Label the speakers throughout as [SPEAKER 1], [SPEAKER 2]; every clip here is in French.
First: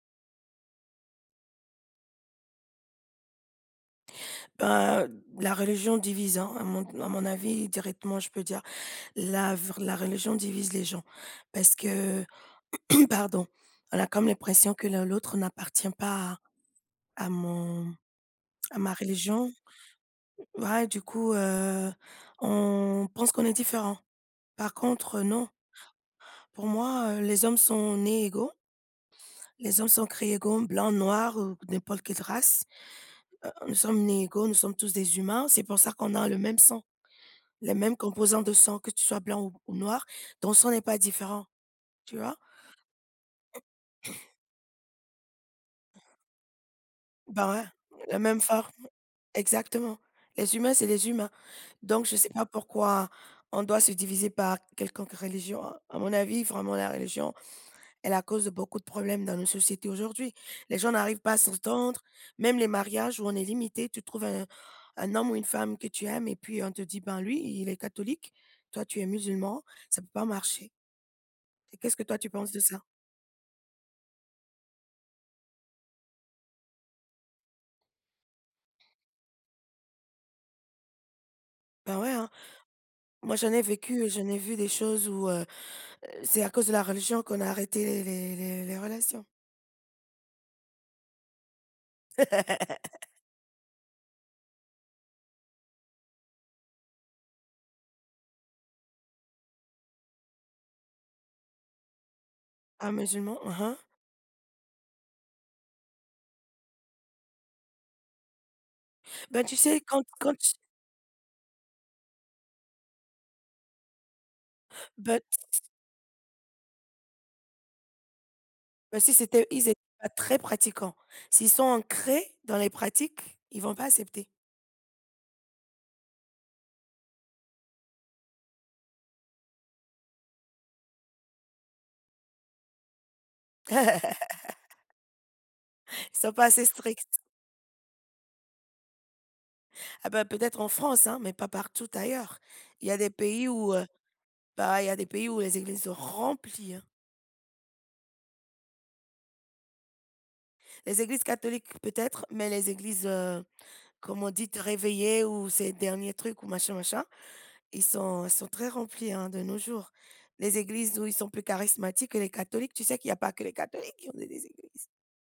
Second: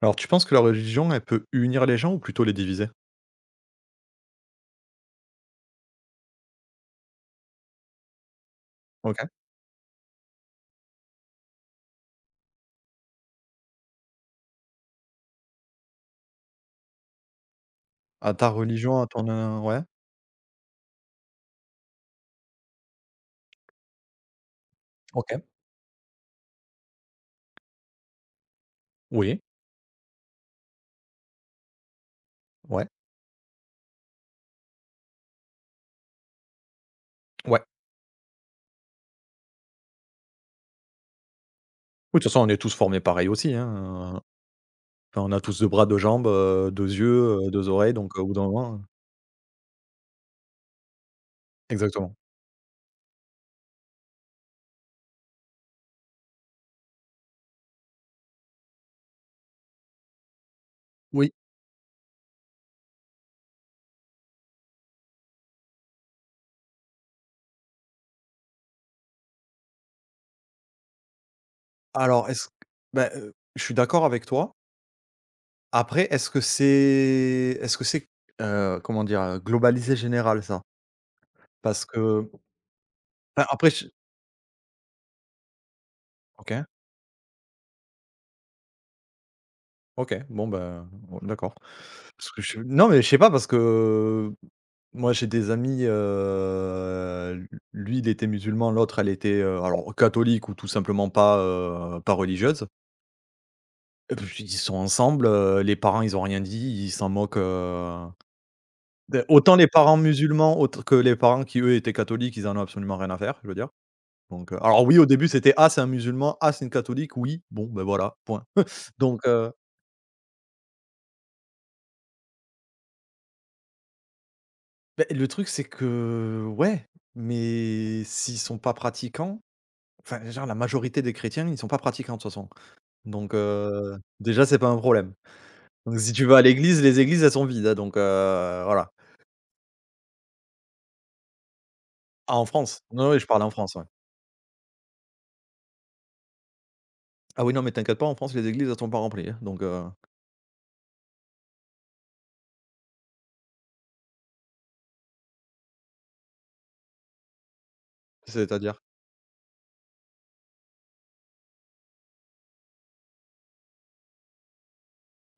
[SPEAKER 1] Alors tu penses que la religion, elle peut unir les gens ou plutôt les diviser?
[SPEAKER 2] Ben, la religion divise, hein, à mon avis, directement, je peux dire.
[SPEAKER 1] OK.
[SPEAKER 2] La religion divise les gens parce que pardon, on a comme l'impression que l'un l'autre n'appartient pas à à mon
[SPEAKER 1] À ta
[SPEAKER 2] à ma
[SPEAKER 1] religion, à ton,
[SPEAKER 2] religion.
[SPEAKER 1] ouais?
[SPEAKER 2] Ouais, du coup, on pense qu'on est différent. Par contre,
[SPEAKER 1] OK.
[SPEAKER 2] non. Pour moi, les hommes sont nés égaux.
[SPEAKER 1] Oui.
[SPEAKER 2] Les hommes sont créés égaux, blancs, noirs ou n'importe quelle race.
[SPEAKER 1] Ouais.
[SPEAKER 2] Nous sommes nés égaux, nous sommes tous des humains. C'est pour ça qu'on a le même sang.
[SPEAKER 1] Ouais.
[SPEAKER 2] Les mêmes composants de sang, que tu sois blanc ou noir, ton sang n'est pas différent, tu
[SPEAKER 1] Oui, de toute
[SPEAKER 2] vois?
[SPEAKER 1] façon, on est tous formés pareil aussi, hein, heu, enfin, on a tous 2 bras, 2 jambes, 2 yeux,
[SPEAKER 2] Ben, ouais,
[SPEAKER 1] 2 oreilles, donc
[SPEAKER 2] la
[SPEAKER 1] au bout
[SPEAKER 2] même
[SPEAKER 1] d'un
[SPEAKER 2] forme,
[SPEAKER 1] moment,
[SPEAKER 2] exactement. Les humains, c'est les humains. Donc je
[SPEAKER 1] exactement.
[SPEAKER 2] sais pas pourquoi on doit se diviser par quelconque religion. À mon avis, vraiment, la religion est la cause de beaucoup de problèmes dans nos sociétés aujourd'hui. Les gens n'arrivent pas
[SPEAKER 1] Oui,
[SPEAKER 2] à s'entendre, même les mariages où on est limité, tu trouves un homme ou une femme que tu aimes et puis on te dit: «Ben, lui, il est catholique, toi, tu es musulman, ça peut pas marcher». Et qu'est-ce que toi, tu
[SPEAKER 1] alors est-ce
[SPEAKER 2] penses de ça?
[SPEAKER 1] bah, je suis d'accord avec toi. Après, est-ce que c'est, comment dire? Globalisé général ça? Parce
[SPEAKER 2] Ben, ouais, hein.
[SPEAKER 1] que
[SPEAKER 2] Moi,
[SPEAKER 1] enfin
[SPEAKER 2] j'en ai
[SPEAKER 1] après je
[SPEAKER 2] vécu, et j'en ai vu des choses où, c'est à
[SPEAKER 1] OK,
[SPEAKER 2] cause de la religion qu'on a arrêté les relations.
[SPEAKER 1] OK, bon, ben, d'accord. Parce que je non, mais je sais pas parce que moi j'ai des amis, lui il était musulman, l'autre elle était, alors catholique ou tout simplement pas, pas religieuse.
[SPEAKER 2] Ah musulmans, hein.
[SPEAKER 1] Et puis ils sont ensemble, les parents ils ont rien dit, ils s'en moquent, beh,
[SPEAKER 2] Ben, tu
[SPEAKER 1] autant les
[SPEAKER 2] sais
[SPEAKER 1] parents
[SPEAKER 2] quand tu
[SPEAKER 1] musulmans, autre que les parents qui eux étaient catholiques, ils en ont absolument rien à faire, je veux dire. Donc, alors oui au
[SPEAKER 2] bah,
[SPEAKER 1] début c'était: «Ah c'est un musulman, ah c'est une catholique, oui, bon ben voilà, point».
[SPEAKER 2] si
[SPEAKER 1] Donc,
[SPEAKER 2] c'était ils étaient pas très pratiquants. S'ils sont ancrés dans les pratiques, ils vont pas accepter.
[SPEAKER 1] beh, le truc c'est que ouais, mais s'ils sont pas pratiquants. Enfin, genre la majorité des chrétiens, ils sont pas pratiquants de toute façon. Donc déjà c'est pas un problème. Donc si
[SPEAKER 2] Ils
[SPEAKER 1] tu
[SPEAKER 2] sont
[SPEAKER 1] vas à
[SPEAKER 2] pas assez
[SPEAKER 1] l'église, les
[SPEAKER 2] stricts.
[SPEAKER 1] églises elles sont vides, hein, donc voilà.
[SPEAKER 2] Ah ben, peut-être en France, hein, mais pas partout
[SPEAKER 1] Ah
[SPEAKER 2] ailleurs.
[SPEAKER 1] en France?
[SPEAKER 2] Il y a des
[SPEAKER 1] Non, oui, je parle
[SPEAKER 2] pays
[SPEAKER 1] en
[SPEAKER 2] où,
[SPEAKER 1] France, ouais.
[SPEAKER 2] il y a des pays où les églises sont remplies, hein.
[SPEAKER 1] Ah oui, non, mais t'inquiète pas, en France, les églises elles sont pas remplies, hein, donc
[SPEAKER 2] Les églises catholiques peut-être, mais les églises, comment on dit, te réveiller ou ces derniers trucs ou machin, machin, ils sont très
[SPEAKER 1] c'est-à-dire?
[SPEAKER 2] remplis hein, de nos jours. Les églises où ils sont plus charismatiques que les catholiques, tu sais qu'il n'y a pas que les catholiques qui ont des églises.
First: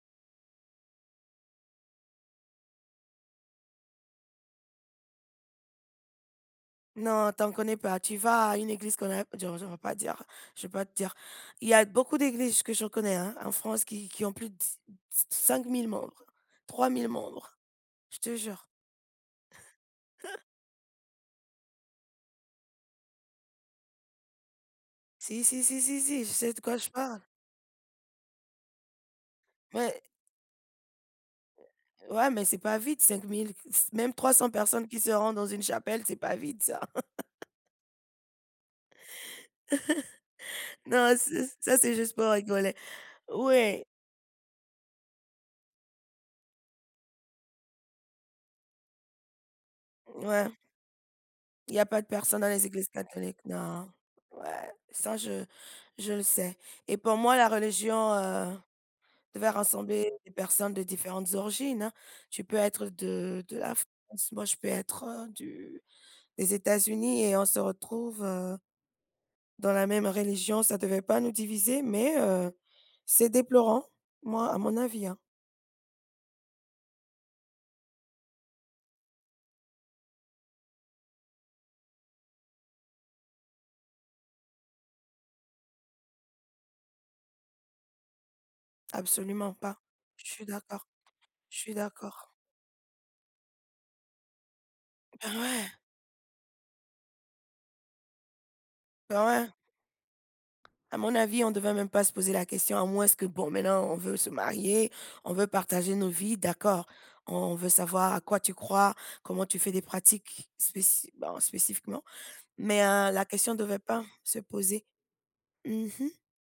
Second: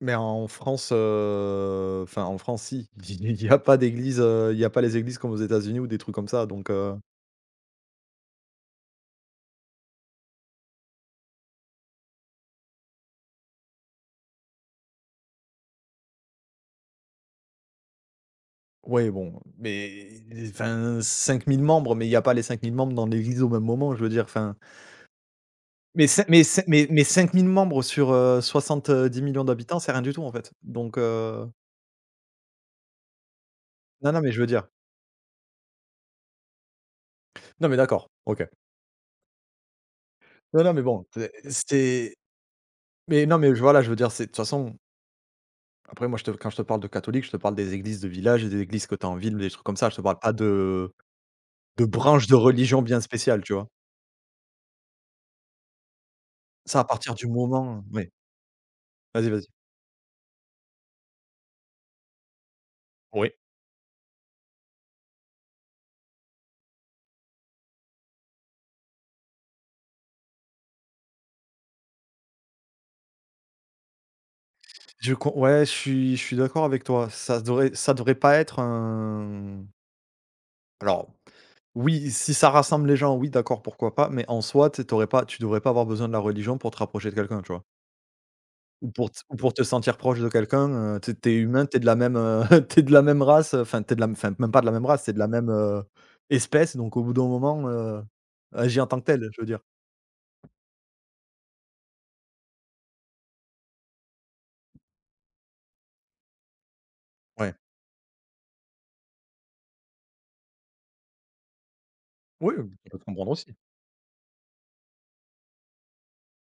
[SPEAKER 1] Mais en France, enfin en France si, il y a pas d'église, il y a pas les églises comme aux États-Unis ou des trucs comme ça, donc
[SPEAKER 2] Non, t'en connais pas. Tu vas à une église qu'on a, genre, je vais pas te dire. Il y a beaucoup d'églises que je connais hein, en France qui ont plus de 5 000 membres, 3 000 membres, je te jure.
[SPEAKER 1] ouais bon, mais enfin 5 000 membres, mais il y a pas les 5 000 membres dans l'église au même moment, je veux dire, enfin.
[SPEAKER 2] Si, si, si, si,
[SPEAKER 1] Mais cin
[SPEAKER 2] si, je
[SPEAKER 1] mais
[SPEAKER 2] sais de
[SPEAKER 1] cin
[SPEAKER 2] quoi
[SPEAKER 1] mais
[SPEAKER 2] je
[SPEAKER 1] mais
[SPEAKER 2] parle.
[SPEAKER 1] 5 000 membres sur, 70 000 000 d'habitants, c'est
[SPEAKER 2] Mais,
[SPEAKER 1] rien du tout, en fait. Donc,
[SPEAKER 2] ouais, mais c'est pas vite, 5 000,
[SPEAKER 1] non,
[SPEAKER 2] même
[SPEAKER 1] non, mais
[SPEAKER 2] trois
[SPEAKER 1] je veux
[SPEAKER 2] cents
[SPEAKER 1] dire
[SPEAKER 2] personnes qui se rendent dans une chapelle, c'est pas vite, ça.
[SPEAKER 1] non, mais d'accord, OK. Non, non, mais bon,
[SPEAKER 2] Non, c'est ça, c'est juste
[SPEAKER 1] c'est
[SPEAKER 2] pour rigoler.
[SPEAKER 1] mais non, mais je
[SPEAKER 2] Oui,
[SPEAKER 1] voilà, je veux dire, c'est de toute façon, après moi, je te quand je te parle de catholique, je te parle des églises de village et des églises que tu as en ville, des trucs comme ça. Je te parle pas
[SPEAKER 2] ouais,
[SPEAKER 1] de
[SPEAKER 2] il y a pas de
[SPEAKER 1] branches de
[SPEAKER 2] personne dans les
[SPEAKER 1] religion
[SPEAKER 2] églises
[SPEAKER 1] bien
[SPEAKER 2] catholiques,
[SPEAKER 1] spéciales, tu vois?
[SPEAKER 2] non. Ouais, ça, je le sais
[SPEAKER 1] Ça, à
[SPEAKER 2] et
[SPEAKER 1] partir
[SPEAKER 2] pour
[SPEAKER 1] du
[SPEAKER 2] moi, la
[SPEAKER 1] moment oui,
[SPEAKER 2] religion,
[SPEAKER 1] vas-y, vas-y.
[SPEAKER 2] devait rassembler des personnes de différentes origines, hein. Tu peux être
[SPEAKER 1] Oui.
[SPEAKER 2] de la France, moi, je peux être, du des États-Unis et on se retrouve, dans la même religion. Ça ne devait pas nous diviser, mais c'est déplorant, moi, à mon avis,
[SPEAKER 1] Je
[SPEAKER 2] hein.
[SPEAKER 1] com ouais, je suis d'accord avec toi. Ça devrait pas être un alors. Oui, si ça rassemble les gens, oui, d'accord, pourquoi pas, mais en soi, tu sais, tu devrais pas avoir besoin de la religion pour te rapprocher de quelqu'un, tu vois? Ou pour
[SPEAKER 2] Absolument
[SPEAKER 1] te
[SPEAKER 2] pas.
[SPEAKER 1] sentir proche
[SPEAKER 2] Je
[SPEAKER 1] de
[SPEAKER 2] suis
[SPEAKER 1] quelqu'un,
[SPEAKER 2] d'accord,
[SPEAKER 1] tu sais,
[SPEAKER 2] je
[SPEAKER 1] humain,
[SPEAKER 2] suis
[SPEAKER 1] t'es de la même,
[SPEAKER 2] d'accord.
[SPEAKER 1] tu de la même race, enfin, t'es de la m- enfin, même pas de la même race, t'es de la
[SPEAKER 2] Ben
[SPEAKER 1] même,
[SPEAKER 2] ouais.
[SPEAKER 1] espèce, donc au bout d'un moment, agis en tant que
[SPEAKER 2] Bah,
[SPEAKER 1] tel, je veux
[SPEAKER 2] ouais.
[SPEAKER 1] dire.
[SPEAKER 2] À mon avis, on devait même pas se poser la question, à moins que, bon, maintenant, on veut se marier, on veut partager nos vies, d'accord. On
[SPEAKER 1] Ouais.
[SPEAKER 2] veut savoir à quoi tu crois, comment tu fais des pratiques bon, spécifiquement.
[SPEAKER 1] Oui, on
[SPEAKER 2] Mais
[SPEAKER 1] peut te
[SPEAKER 2] la
[SPEAKER 1] comprendre aussi.
[SPEAKER 2] question devait pas se poser. Mhm.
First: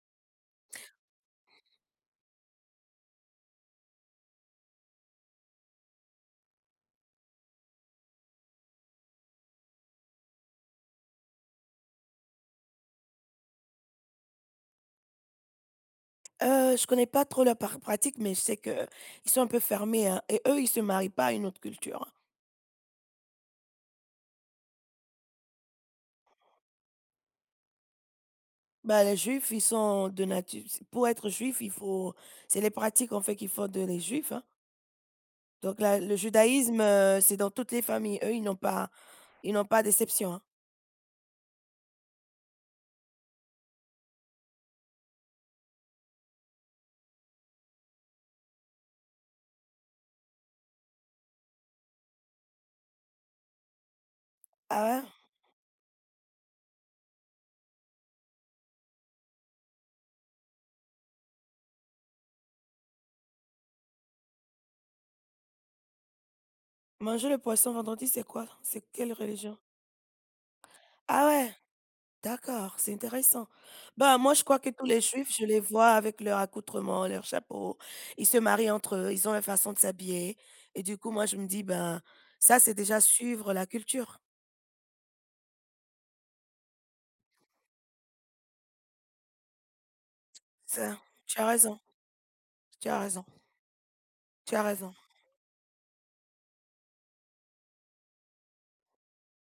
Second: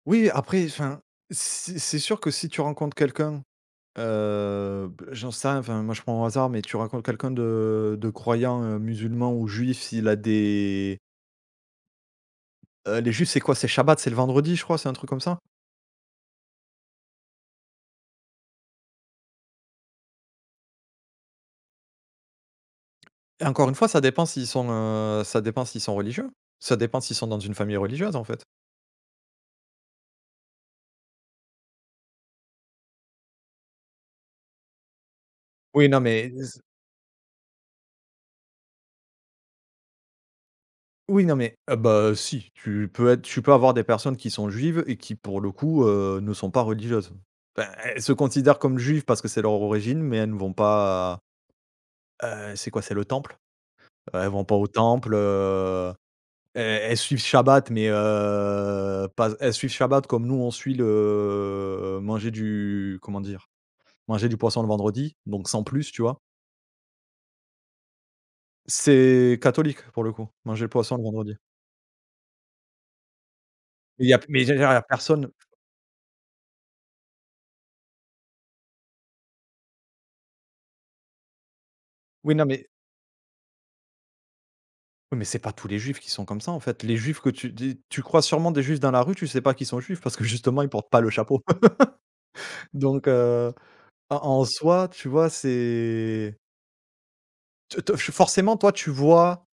[SPEAKER 1] Oui, après, enfin, c'est sûr que si tu rencontres quelqu'un, b j'en sais rien, enfin, moi, je prends au hasard, mais tu rencontres quelqu'un de croyant, musulman ou juif, s'il a des. Les juifs, c'est quoi? C'est Shabbat, c'est le vendredi, je crois, c'est un truc comme ça?
[SPEAKER 2] Je connais pas trop leur pratique, mais je sais que ils sont un peu fermés, hein, et eux, ils se marient pas à une autre culture, hein.
[SPEAKER 1] Et encore une fois, ça dépend s'ils sont, ça dépend s'ils sont religieux. Ça dépend s'ils sont dans une famille religieuse, en fait.
[SPEAKER 2] Bah, les juifs, ils sont de nature. Pour être juif, il faut. C'est les pratiques en fait qu'il faut de les juifs, hein. Donc
[SPEAKER 1] Oui,
[SPEAKER 2] la
[SPEAKER 1] non,
[SPEAKER 2] le
[SPEAKER 1] mais z
[SPEAKER 2] judaïsme, c'est dans toutes les familles. Eux, ils n'ont pas d'exception, hein.
[SPEAKER 1] oui, non, mais bah, si, tu peux avoir des personnes qui sont juives et qui, pour le coup, ne sont pas religieuses. Enfin, elles se considèrent comme juives parce que c'est leur origine, mais elles ne vont pas, c'est quoi? C'est le temple? Elles vont pas au
[SPEAKER 2] Ah ouais?
[SPEAKER 1] temple, E elles suivent Shabbat, mais pas elles suivent Shabbat comme nous on suit le manger du comment dire? Manger du poisson le vendredi, donc sans plus, tu vois?
[SPEAKER 2] Manger le poisson vendredi, c'est quoi? C'est quelle
[SPEAKER 1] C'est
[SPEAKER 2] religion?
[SPEAKER 1] catholique pour le coup, manger le poisson le
[SPEAKER 2] Ah
[SPEAKER 1] vendredi.
[SPEAKER 2] ouais, d'accord, c'est intéressant. Bah, moi, je crois
[SPEAKER 1] Il y
[SPEAKER 2] que
[SPEAKER 1] a
[SPEAKER 2] tous les
[SPEAKER 1] personne.
[SPEAKER 2] juifs, je les vois avec leur accoutrement, leur chapeau. Ils se marient entre eux, ils ont leur façon de s'habiller et du coup, moi, je me dis: «Ben,
[SPEAKER 1] Oui, non,
[SPEAKER 2] ça,
[SPEAKER 1] mais
[SPEAKER 2] c'est déjà suivre la culture».
[SPEAKER 1] oui, mais c'est pas tous les juifs qui sont comme ça, en fait. Les juifs que tu dis tu crois sûrement des juifs dans la rue, tu sais pas qu'ils sont juifs parce que justement ils portent
[SPEAKER 2] Ça,
[SPEAKER 1] pas le
[SPEAKER 2] tu
[SPEAKER 1] chapeau.
[SPEAKER 2] as raison, tu as
[SPEAKER 1] Donc
[SPEAKER 2] raison,
[SPEAKER 1] en en
[SPEAKER 2] tu as
[SPEAKER 1] soi,
[SPEAKER 2] raison.
[SPEAKER 1] tu vois, c'est te te forcément toi tu vois.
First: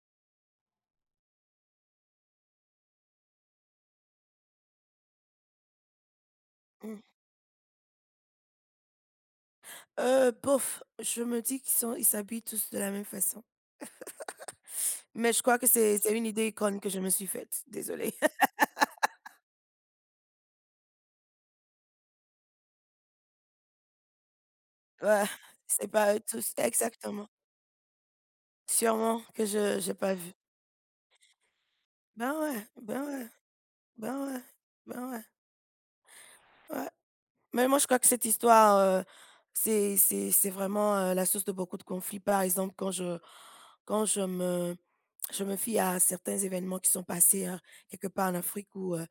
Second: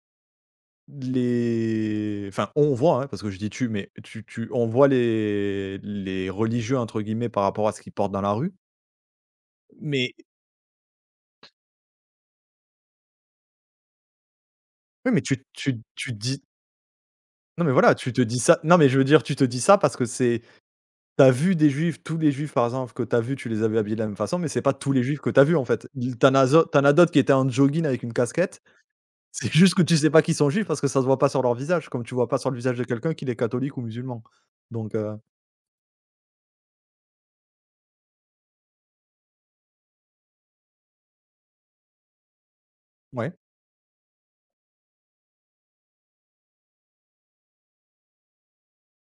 [SPEAKER 1] Les enfin, on voit, hein, parce que je dis «tu», mais tu tu on voit les «religieux» entre
[SPEAKER 2] Mmh.
[SPEAKER 1] guillemets par rapport à ce qu'ils portent dans la rue, mais
[SPEAKER 2] Bof, je me dis qu'ils sont ils s'habillent tous de la même façon.
[SPEAKER 1] oui, mais
[SPEAKER 2] Mais je
[SPEAKER 1] tu
[SPEAKER 2] crois que
[SPEAKER 1] tu
[SPEAKER 2] c'est
[SPEAKER 1] tu
[SPEAKER 2] c'est
[SPEAKER 1] te
[SPEAKER 2] une
[SPEAKER 1] dis
[SPEAKER 2] idée conne que je me suis faite,
[SPEAKER 1] non, mais voilà, tu
[SPEAKER 2] désolée.
[SPEAKER 1] te dis ça non, mais je veux dire, tu te dis ça parce que c'est t'as vu des juifs, tous les juifs par exemple que t'as vu tu les avais habillés de la même façon, mais c'est pas tous les juifs
[SPEAKER 2] Ouais,
[SPEAKER 1] que t'as vu en
[SPEAKER 2] c'est
[SPEAKER 1] fait.
[SPEAKER 2] pas
[SPEAKER 1] Il
[SPEAKER 2] eux
[SPEAKER 1] tu en as
[SPEAKER 2] tous
[SPEAKER 1] zo tu as d'autres qui
[SPEAKER 2] exactement.
[SPEAKER 1] étaient en jogging avec une casquette.
[SPEAKER 2] Sûrement que
[SPEAKER 1] C'est juste
[SPEAKER 2] je
[SPEAKER 1] que
[SPEAKER 2] j'ai
[SPEAKER 1] tu sais
[SPEAKER 2] pas
[SPEAKER 1] pas
[SPEAKER 2] vu.
[SPEAKER 1] qu'ils sont juifs parce que ça se voit pas sur leur visage, comme tu vois
[SPEAKER 2] Ben
[SPEAKER 1] pas sur le
[SPEAKER 2] ouais,
[SPEAKER 1] visage de
[SPEAKER 2] ben
[SPEAKER 1] quelqu'un
[SPEAKER 2] ouais,
[SPEAKER 1] qu'il est catholique ou
[SPEAKER 2] ben
[SPEAKER 1] musulman,
[SPEAKER 2] ouais,
[SPEAKER 1] donc
[SPEAKER 2] ben ouais, ouais. Mais moi, je crois que cette histoire, c'est vraiment, la source de beaucoup de conflits. Par exemple,
[SPEAKER 1] ouais,
[SPEAKER 2] quand je me fie à certains événements qui sont passés, quelque part en Afrique où,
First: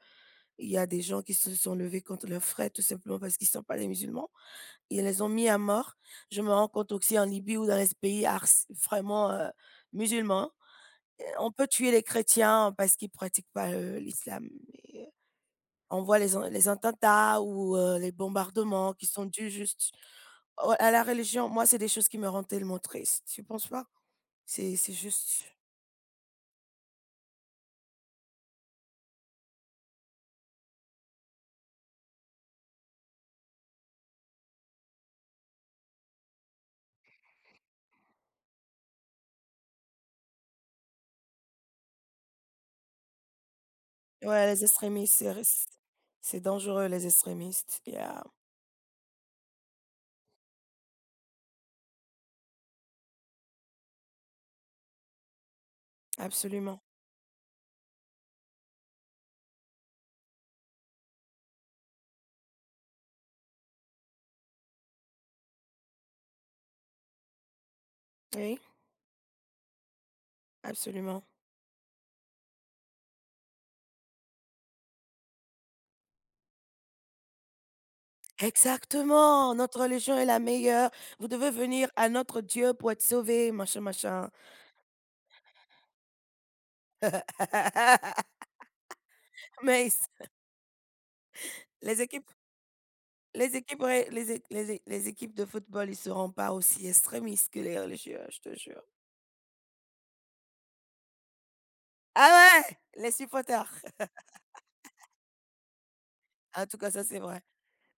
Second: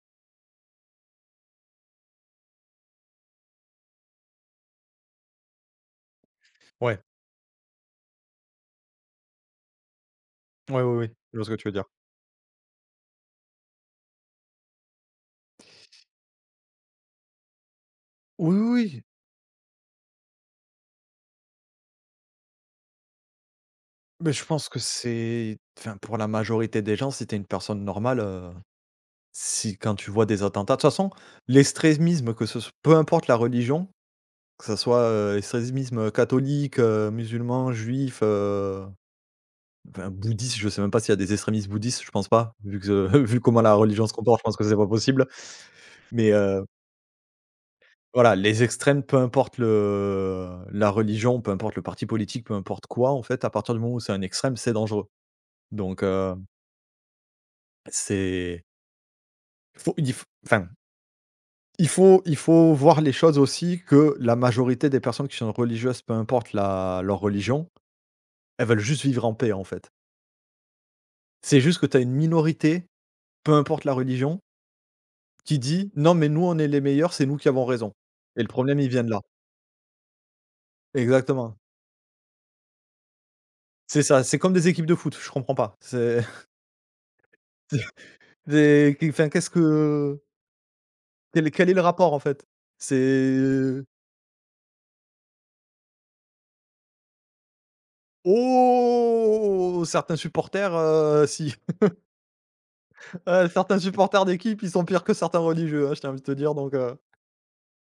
[SPEAKER 2] il y a des gens qui se sont levés contre leurs frères tout simplement parce qu'ils ne sont pas des musulmans. Ils les ont mis à mort. Je me rends compte
[SPEAKER 1] ouais,
[SPEAKER 2] aussi en Libye ou dans les pays ars vraiment, musulmans.
[SPEAKER 1] ouais, oui, oui, je vois
[SPEAKER 2] On
[SPEAKER 1] ce que
[SPEAKER 2] peut
[SPEAKER 1] tu veux dire.
[SPEAKER 2] tuer les chrétiens parce qu'ils ne pratiquent pas, l'islam, on voit les attentats ou les
[SPEAKER 1] Oui, oui,
[SPEAKER 2] bombardements
[SPEAKER 1] oui,
[SPEAKER 2] qui sont dus juste au à la religion. Moi, c'est des choses qui me rendent tellement triste, tu penses pas?
[SPEAKER 1] mais je pense que
[SPEAKER 2] C'est juste
[SPEAKER 1] c'est enfin, pour la majorité des gens, si t'es une personne normale, si quand tu vois des attentats de toute façon, l'extrémisme, que ce soit, peu importe la religion, que ça soit, extrémisme, catholique, musulman, juif, enfin bouddhiste, je sais même pas s'il y a des extrémistes bouddhistes, je pense pas, vu que vu comment la religion se comporte, je
[SPEAKER 2] Ouais,
[SPEAKER 1] pense
[SPEAKER 2] les
[SPEAKER 1] que c'est pas
[SPEAKER 2] extrémistes,
[SPEAKER 1] possible, mais
[SPEAKER 2] c'est dangereux les extrémistes. Yeah,
[SPEAKER 1] voilà, les extrêmes, peu importe le la religion, peu importe le parti politique, peu importe quoi, en fait, à partir du moment où c'est un extrême, c'est dangereux, donc heu.
[SPEAKER 2] absolument.
[SPEAKER 1] C'est enfin, il faut voir les choses aussi que la majorité des personnes qui sont religieuses, peu importe la leur religion,
[SPEAKER 2] Oui,
[SPEAKER 1] elles veulent juste vivre en paix, en fait.
[SPEAKER 2] absolument.
[SPEAKER 1] C'est juste que tu as une minorité, peu importe la religion, qui dit: «Non, mais nous, on est les meilleurs, c'est nous qui avons raison» et le problème, il vient de là.
[SPEAKER 2] Exactement! Notre religion est la meilleure. Vous devez
[SPEAKER 1] Exactement.
[SPEAKER 2] venir à notre Dieu pour être sauvé machin,
[SPEAKER 1] C'est ça,
[SPEAKER 2] machin.
[SPEAKER 1] c'est comme des équipes de foot, je comprends pas. C'est c'est enfin, qu'est-ce
[SPEAKER 2] Mais
[SPEAKER 1] que quel est le
[SPEAKER 2] les
[SPEAKER 1] rapport, en
[SPEAKER 2] équipes
[SPEAKER 1] fait?
[SPEAKER 2] les équipes
[SPEAKER 1] C'est:
[SPEAKER 2] ré les é les é les équipes de football, ils seront pas aussi extrémistes que les religieux, hein, je te jure.
[SPEAKER 1] «Oh! Certains supporters, si».
[SPEAKER 2] Ah ouais! Les supporters.
[SPEAKER 1] Certains supporters d'équipe, ils sont pires que certains religieux, hein, je tiens à te dire
[SPEAKER 2] En tout cas, ça, c'est vrai.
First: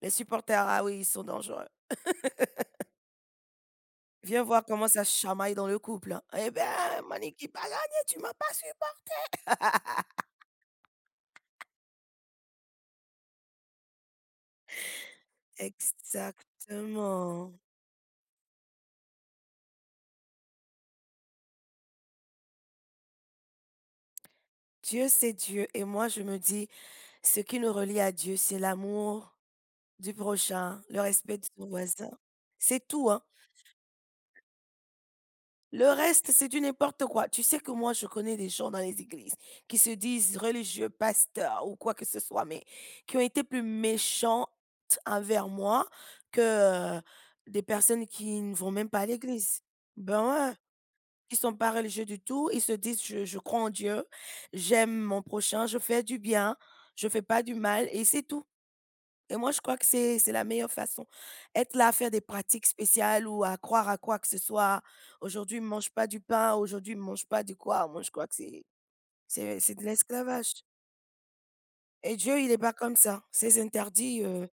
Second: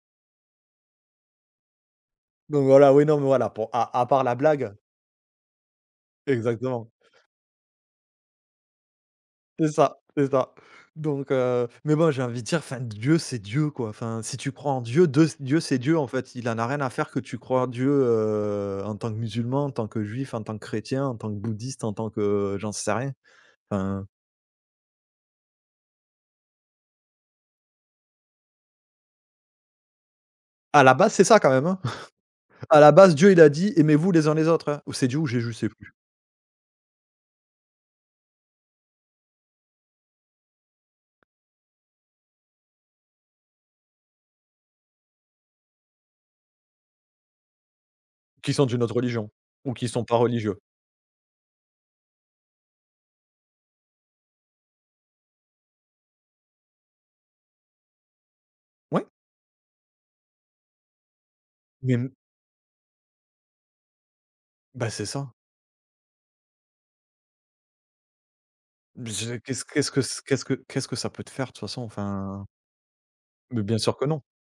[SPEAKER 2] Les supporters, ah oui, ils sont dangereux.
[SPEAKER 1] donc voilà, oui, non, mais voilà, pour à part la
[SPEAKER 2] Viens voir
[SPEAKER 1] blague.
[SPEAKER 2] comment ça se chamaille dans le couple, hein. «Eh beh,
[SPEAKER 1] Exactement,
[SPEAKER 2] mon équipe a gagné, tu m'as pas suppo».
[SPEAKER 1] c'est ça, c'est ça. Donc mais bon, j'ai envie de dire, enfin, Dieu, c'est Dieu, quoi. Enfin, si tu crois en Dieu, Dieu, c'est Dieu, en fait. Il en a rien à faire que tu
[SPEAKER 2] Exactement.
[SPEAKER 1] crois en Dieu, en tant que musulman, en tant que juif, en tant que chrétien, en tant que bouddhiste, en tant que j'en sais rien. Enfin,
[SPEAKER 2] Dieu, c'est Dieu et moi, je me dis: «Ce qui nous relie à Dieu, c'est l'amour du prochain,
[SPEAKER 1] à la
[SPEAKER 2] le
[SPEAKER 1] base, c'est
[SPEAKER 2] respect
[SPEAKER 1] ça,
[SPEAKER 2] de
[SPEAKER 1] quand même,
[SPEAKER 2] son
[SPEAKER 1] hein.
[SPEAKER 2] voisin».
[SPEAKER 1] À
[SPEAKER 2] C'est
[SPEAKER 1] la
[SPEAKER 2] tout,
[SPEAKER 1] base,
[SPEAKER 2] hein.
[SPEAKER 1] Dieu, il a dit: «Aimez-vous les uns les autres», hein. Ou c'est Dieu ou Jésus, je sais
[SPEAKER 2] Le
[SPEAKER 1] plus,
[SPEAKER 2] reste, c'est du n'importe quoi. Tu sais que moi, je connais des gens dans les églises qui se disent religieux, pasteurs ou quoi que ce soit, mais qui ont été plus méchantes envers moi que des personnes qui ne
[SPEAKER 1] qui sont
[SPEAKER 2] vont
[SPEAKER 1] d'une
[SPEAKER 2] même
[SPEAKER 1] autre
[SPEAKER 2] pas à
[SPEAKER 1] religion
[SPEAKER 2] l'église.
[SPEAKER 1] ou qui sont pas
[SPEAKER 2] Ben ouais,
[SPEAKER 1] religieux.
[SPEAKER 2] qui sont pas religieux du tout. Ils se disent, je crois en Dieu, j'aime mon prochain, je fais du bien, je fais pas du mal et c'est tout.
[SPEAKER 1] Ouais,
[SPEAKER 2] Et moi, je crois que c'est la meilleure façon. Être là à faire
[SPEAKER 1] mais
[SPEAKER 2] des pratiques spéciales ou à croire à quoi que ce soit.
[SPEAKER 1] bah, c'est ça.
[SPEAKER 2] Aujourd'hui, ne mange pas du pain. Aujourd'hui, ne mange pas du quoi. Moi, je crois que c'est
[SPEAKER 1] Je
[SPEAKER 2] c'est
[SPEAKER 1] qu'est-ce
[SPEAKER 2] c'est de
[SPEAKER 1] qu'est-ce que c
[SPEAKER 2] l'esclavage.
[SPEAKER 1] qu'est-ce que ça peut te faire de toute façon?
[SPEAKER 2] Et Dieu,
[SPEAKER 1] Enfin,
[SPEAKER 2] il est pas comme ça. Ses
[SPEAKER 1] mais bien sûr que non.
[SPEAKER 2] interdits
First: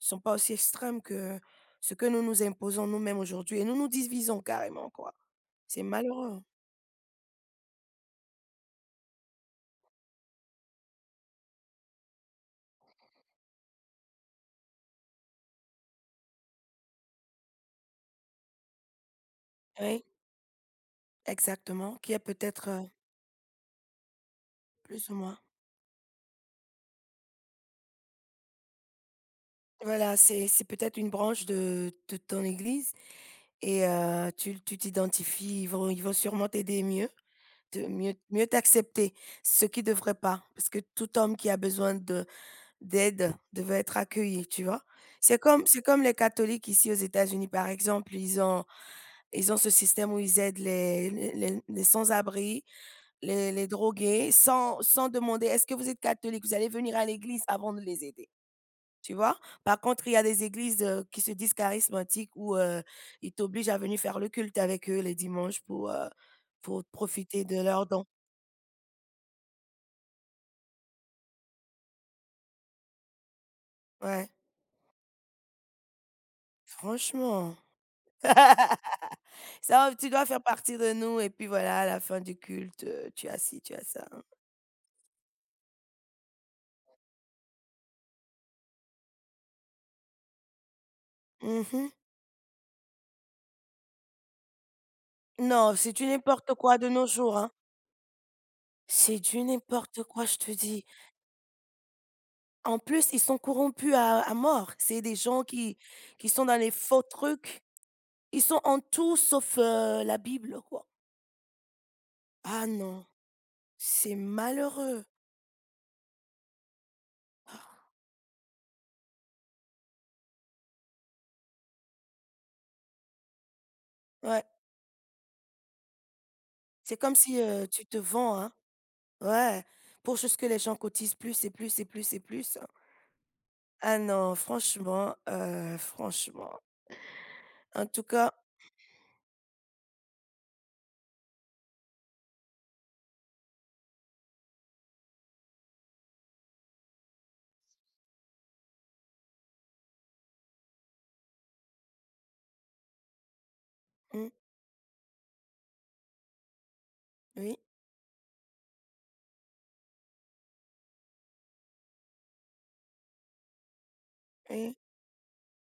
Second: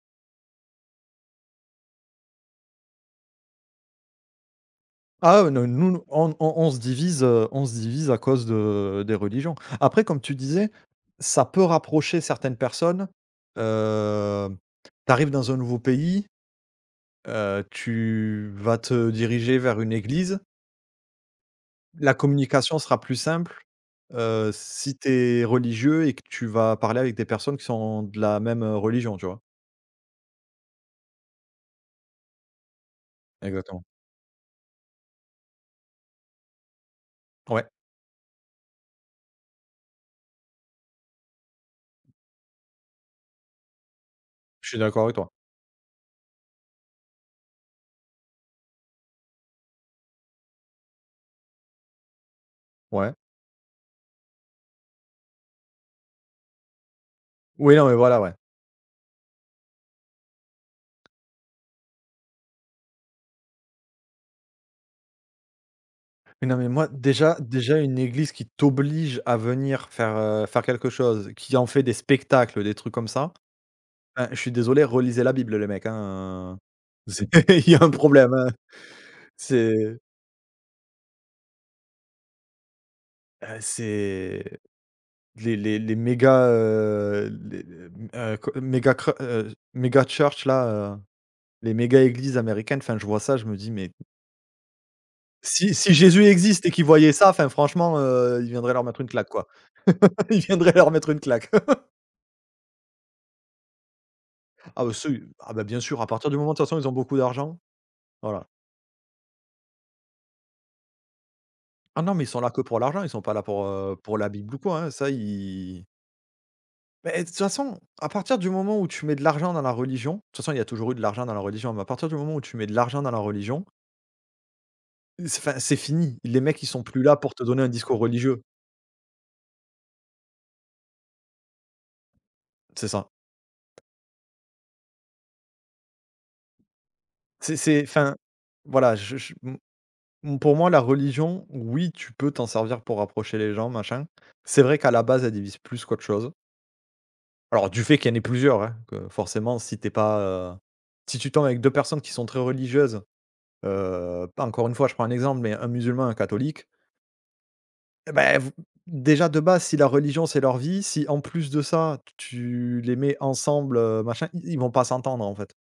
[SPEAKER 2] sont pas aussi extrêmes que ce que nous nous imposons nous-mêmes aujourd'hui. Et nous nous divisons carrément, quoi.
[SPEAKER 1] Ah ouais, non,
[SPEAKER 2] C'est
[SPEAKER 1] nous,
[SPEAKER 2] malheureux.
[SPEAKER 1] on se divise à cause de des religions. Après, comme tu disais, ça peut rapprocher certaines personnes. Hem, tu dans un nouveau pays, tu vas te diriger vers une
[SPEAKER 2] Oui,
[SPEAKER 1] église.
[SPEAKER 2] exactement. Qui
[SPEAKER 1] La
[SPEAKER 2] est peut-être
[SPEAKER 1] communication sera plus simple, si
[SPEAKER 2] plus ou moins.
[SPEAKER 1] t'es religieux et que tu vas parler avec des personnes qui sont de la même, religion, tu vois?
[SPEAKER 2] Voilà, c'est peut-être une branche de ton église.
[SPEAKER 1] Exactement.
[SPEAKER 2] Et tu t'identifies, ils vont sûrement t'aider mieux,
[SPEAKER 1] Ouais,
[SPEAKER 2] te mieux mieux t'accepter, ce qui ne devrait pas, parce que tout homme qui a besoin de d'aide devait être accueilli, tu
[SPEAKER 1] je suis
[SPEAKER 2] vois?
[SPEAKER 1] d'accord avec toi.
[SPEAKER 2] C'est comme les catholiques ici aux États-Unis, par exemple, ils ont ce système où ils aident les sans-abri,
[SPEAKER 1] Ouais.
[SPEAKER 2] les drogués, sans demander: «Est-ce que vous êtes catholique? Vous allez venir à l'église?» avant
[SPEAKER 1] Oui,
[SPEAKER 2] de
[SPEAKER 1] non, mais
[SPEAKER 2] les
[SPEAKER 1] voilà,
[SPEAKER 2] aider.
[SPEAKER 1] ouais.
[SPEAKER 2] Tu vois? Par contre, il y a des églises, qui se disent charismatiques où, ils t'obligent à venir faire le culte avec eux les dimanches
[SPEAKER 1] Mais non, mais
[SPEAKER 2] pour
[SPEAKER 1] moi, déjà
[SPEAKER 2] profiter de
[SPEAKER 1] déjà
[SPEAKER 2] leurs
[SPEAKER 1] une
[SPEAKER 2] dons.
[SPEAKER 1] église qui t'oblige à venir faire, faire quelque chose, qui en fait des spectacles, des trucs comme ça. Enfin,
[SPEAKER 2] Ouais,
[SPEAKER 1] je suis désolé, relisez la Bible les mecs, hein, c'est
[SPEAKER 2] franchement.
[SPEAKER 1] il y a un problème, hein.
[SPEAKER 2] Ça,
[SPEAKER 1] C'est,
[SPEAKER 2] tu dois faire partie de nous et puis voilà, à la fin du culte, tu as ci, tu as ça.
[SPEAKER 1] c'est les méga, les, hem, co méga cre méga church là, les
[SPEAKER 2] Mmh.
[SPEAKER 1] méga églises américaines, enfin je vois ça, je me dis: «Mais
[SPEAKER 2] Non, c'est
[SPEAKER 1] si
[SPEAKER 2] du
[SPEAKER 1] Jésus
[SPEAKER 2] n'importe
[SPEAKER 1] existe et
[SPEAKER 2] quoi
[SPEAKER 1] qu'il
[SPEAKER 2] de nos
[SPEAKER 1] voyait ça,
[SPEAKER 2] jours,
[SPEAKER 1] enfin
[SPEAKER 2] hein.
[SPEAKER 1] franchement, il viendrait leur mettre une
[SPEAKER 2] C'est
[SPEAKER 1] claque
[SPEAKER 2] du
[SPEAKER 1] quoi».
[SPEAKER 2] n'importe quoi, je
[SPEAKER 1] Il
[SPEAKER 2] te
[SPEAKER 1] viendrait
[SPEAKER 2] dis.
[SPEAKER 1] leur mettre une claque.
[SPEAKER 2] En plus, ils sont corrompus à mort.
[SPEAKER 1] Ah bah,
[SPEAKER 2] C'est des
[SPEAKER 1] ceux
[SPEAKER 2] gens
[SPEAKER 1] ah bah, bien sûr, à
[SPEAKER 2] qui
[SPEAKER 1] partir du
[SPEAKER 2] sont
[SPEAKER 1] moment,
[SPEAKER 2] dans
[SPEAKER 1] de toute
[SPEAKER 2] les
[SPEAKER 1] façon, ils ont
[SPEAKER 2] faux
[SPEAKER 1] beaucoup d'argent,
[SPEAKER 2] trucs. Ils
[SPEAKER 1] voilà.
[SPEAKER 2] sont en tout sauf, la Bible, quoi.
[SPEAKER 1] Ah non, mais ils sont là que
[SPEAKER 2] Ah
[SPEAKER 1] pour l'argent,
[SPEAKER 2] non,
[SPEAKER 1] ils sont pas là
[SPEAKER 2] c'est
[SPEAKER 1] pour la Bible ou quoi, hein,
[SPEAKER 2] malheureux.
[SPEAKER 1] ça ils. Mais de toute façon, à partir du moment où tu mets de l'argent dans la religion, de toute façon, il y a toujours eu de l'argent dans la religion, mais à partir du moment où tu mets de l'argent dans la religion,
[SPEAKER 2] Ouais,
[SPEAKER 1] c'est enfin, c'est fini. Les mecs, ils sont
[SPEAKER 2] c'est
[SPEAKER 1] plus
[SPEAKER 2] comme
[SPEAKER 1] là pour
[SPEAKER 2] si,
[SPEAKER 1] te donner un
[SPEAKER 2] tu te
[SPEAKER 1] discours
[SPEAKER 2] vends,
[SPEAKER 1] religieux,
[SPEAKER 2] hein. Ouais, pour juste que les gens cotisent plus et plus et plus et plus.
[SPEAKER 1] c'est ça.
[SPEAKER 2] Ah non, franchement, franchement.
[SPEAKER 1] C'est
[SPEAKER 2] En tout
[SPEAKER 1] enfin,
[SPEAKER 2] cas
[SPEAKER 1] voilà, je m m pour moi, la religion, oui, tu peux t'en servir pour rapprocher les gens, machin. C'est vrai qu'à la base, elle divise plus qu'autre chose. Alors du fait qu'il y en ait plusieurs, hein, que forcément si t'es pas, heu, si tu tombes avec 2 personnes qui sont très religieuses,
[SPEAKER 2] mmh,
[SPEAKER 1] pas encore une fois, je prends un exemple, mais un musulman, un catholique,
[SPEAKER 2] oui,
[SPEAKER 1] et beh, v déjà de base, si la religion c'est leur vie, si en plus de ça, tu les mets ensemble, machin, i ils vont
[SPEAKER 2] oui,
[SPEAKER 1] pas s'entendre en fait.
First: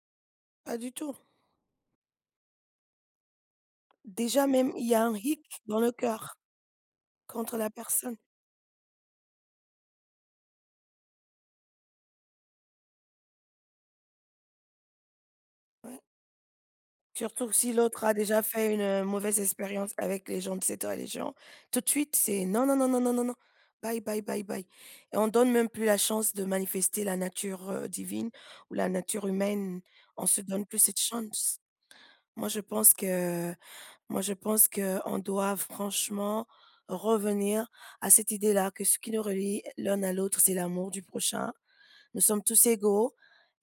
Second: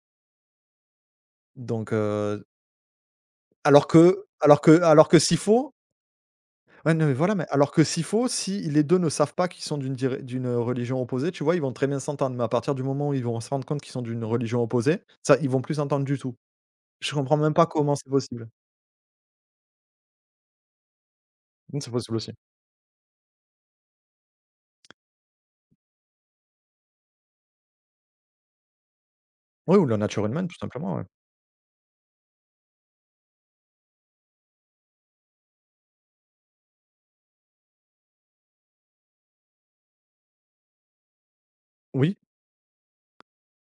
[SPEAKER 2] pas du tout.
[SPEAKER 1] Donc alors que
[SPEAKER 2] Déjà
[SPEAKER 1] alors
[SPEAKER 2] même,
[SPEAKER 1] que
[SPEAKER 2] il y a
[SPEAKER 1] alors
[SPEAKER 2] un
[SPEAKER 1] que s'il
[SPEAKER 2] hic
[SPEAKER 1] faut
[SPEAKER 2] dans le cœur
[SPEAKER 1] ouais, non, mais voilà, mais
[SPEAKER 2] contre la
[SPEAKER 1] alors que s'il
[SPEAKER 2] personne.
[SPEAKER 1] faut, si les 2 ne savent pas qu'ils sont d'une religion opposée, tu vois, ils vont très bien s'entendre, mais à partir du moment où ils vont se rendre compte qu'ils sont d'une religion opposée, ça, ils vont plus
[SPEAKER 2] Ouais.
[SPEAKER 1] s'entendre du tout. Je comprends
[SPEAKER 2] Surtout que
[SPEAKER 1] même pas
[SPEAKER 2] si
[SPEAKER 1] comment
[SPEAKER 2] l'autre
[SPEAKER 1] c'est
[SPEAKER 2] a déjà
[SPEAKER 1] possible.
[SPEAKER 2] fait une, mauvaise expérience avec les gens de cette religion,
[SPEAKER 1] Mmh,
[SPEAKER 2] tout de
[SPEAKER 1] c'est
[SPEAKER 2] suite,
[SPEAKER 1] possible aussi.
[SPEAKER 2] c'est: «Non, non, non, non, non, non, non, bye, bye, bye, bye» et on donne même plus la chance de manifester la nature, divine ou la nature
[SPEAKER 1] Oui,
[SPEAKER 2] humaine.
[SPEAKER 1] ou la nature
[SPEAKER 2] On se
[SPEAKER 1] humaine, tout
[SPEAKER 2] donne plus
[SPEAKER 1] simplement,
[SPEAKER 2] cette
[SPEAKER 1] ouais.
[SPEAKER 2] chance. Moi, je pense que Moi, je pense qu'on doit franchement revenir à cette idée-là que ce qui nous relie l'un à l'autre, c'est l'amour du prochain.
[SPEAKER 1] Oui,
[SPEAKER 2] Nous sommes tous égaux.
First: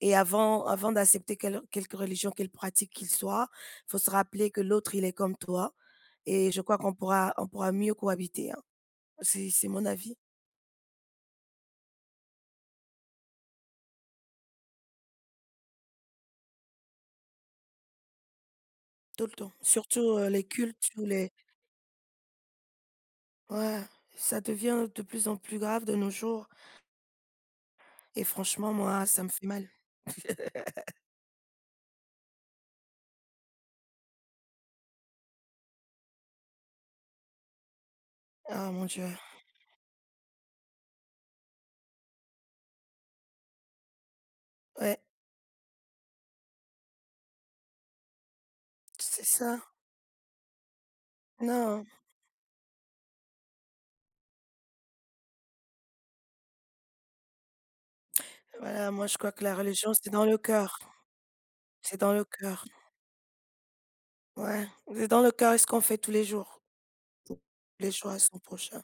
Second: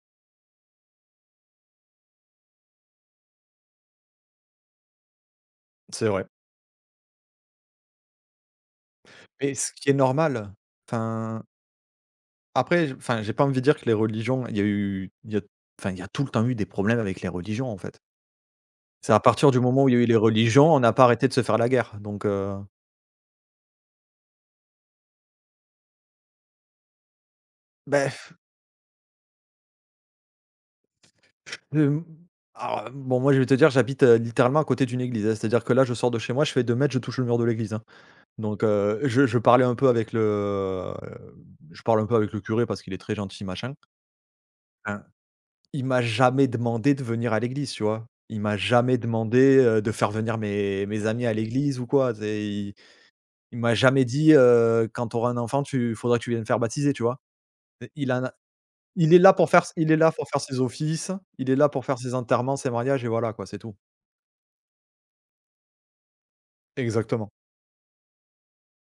[SPEAKER 2] Et avant d'accepter quelque religion, quelle pratique qu'il soit, il faut se rappeler que l'autre, il est comme toi.
[SPEAKER 1] c'est vrai.
[SPEAKER 2] Et je crois qu'on pourra mieux cohabiter, hein.
[SPEAKER 1] Mais
[SPEAKER 2] C'est
[SPEAKER 1] ce
[SPEAKER 2] mon
[SPEAKER 1] qui est
[SPEAKER 2] avis,
[SPEAKER 1] normal. Enfin, après, j enfin, j'ai pas envie de dire que les religions il y a enfin, il y a tout le temps eu des problèmes avec les religions, en fait. C'est à
[SPEAKER 2] tout le temps.
[SPEAKER 1] partir du moment où il y a eu
[SPEAKER 2] Surtout
[SPEAKER 1] les
[SPEAKER 2] les
[SPEAKER 1] religions, on
[SPEAKER 2] cultes,
[SPEAKER 1] n'a pas
[SPEAKER 2] tous
[SPEAKER 1] arrêté
[SPEAKER 2] les...
[SPEAKER 1] de se faire la guerre, donc
[SPEAKER 2] Ouais, ça devient de plus en plus grave de nos jours.
[SPEAKER 1] beh,
[SPEAKER 2] Et franchement, moi, ça me fait mal.
[SPEAKER 1] hem, alors, bon, moi, je vais te dire, j'habite, littéralement à côté d'une église, hein. C'est-à-dire que là, je sors de chez moi, je fais 2 mètres, je touche le mur de l'église, hein, donc
[SPEAKER 2] Ah mon Dieu.
[SPEAKER 1] je parle un peu avec le curé parce qu'il est très gentil, machin.
[SPEAKER 2] Ouais,
[SPEAKER 1] Hein, il m'a jamais demandé de venir à l'église, tu vois? Il m'a jamais
[SPEAKER 2] c'est ça.
[SPEAKER 1] demandé, de faire venir mes amis à l'église
[SPEAKER 2] Non.
[SPEAKER 1] ou quoi. C'est il m'a jamais dit, «Quand tu auras un enfant, tu faudra que tu viennes faire baptiser», tu vois? Et il en a
[SPEAKER 2] Voilà, moi,
[SPEAKER 1] il
[SPEAKER 2] je
[SPEAKER 1] est
[SPEAKER 2] crois
[SPEAKER 1] là
[SPEAKER 2] que
[SPEAKER 1] pour
[SPEAKER 2] la
[SPEAKER 1] faire
[SPEAKER 2] religion,
[SPEAKER 1] il est
[SPEAKER 2] c'est
[SPEAKER 1] là
[SPEAKER 2] dans
[SPEAKER 1] pour
[SPEAKER 2] le
[SPEAKER 1] faire ses
[SPEAKER 2] cœur.
[SPEAKER 1] offices, il est là pour faire
[SPEAKER 2] C'est dans
[SPEAKER 1] ses
[SPEAKER 2] le
[SPEAKER 1] enterrements,
[SPEAKER 2] cœur.
[SPEAKER 1] ses mariages et voilà quoi, c'est tout.
[SPEAKER 2] Ouais, c'est dans le cœur et ce qu'on fait tous les jours,
[SPEAKER 1] Exactement.
[SPEAKER 2] les choix à son prochain.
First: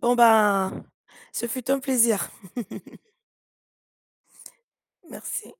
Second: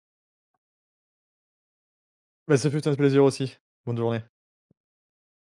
[SPEAKER 2] Bon, ben, ce fut un plaisir.
[SPEAKER 1] Bah, ce fut un plaisir aussi. Bonne journée.
[SPEAKER 2] Merci.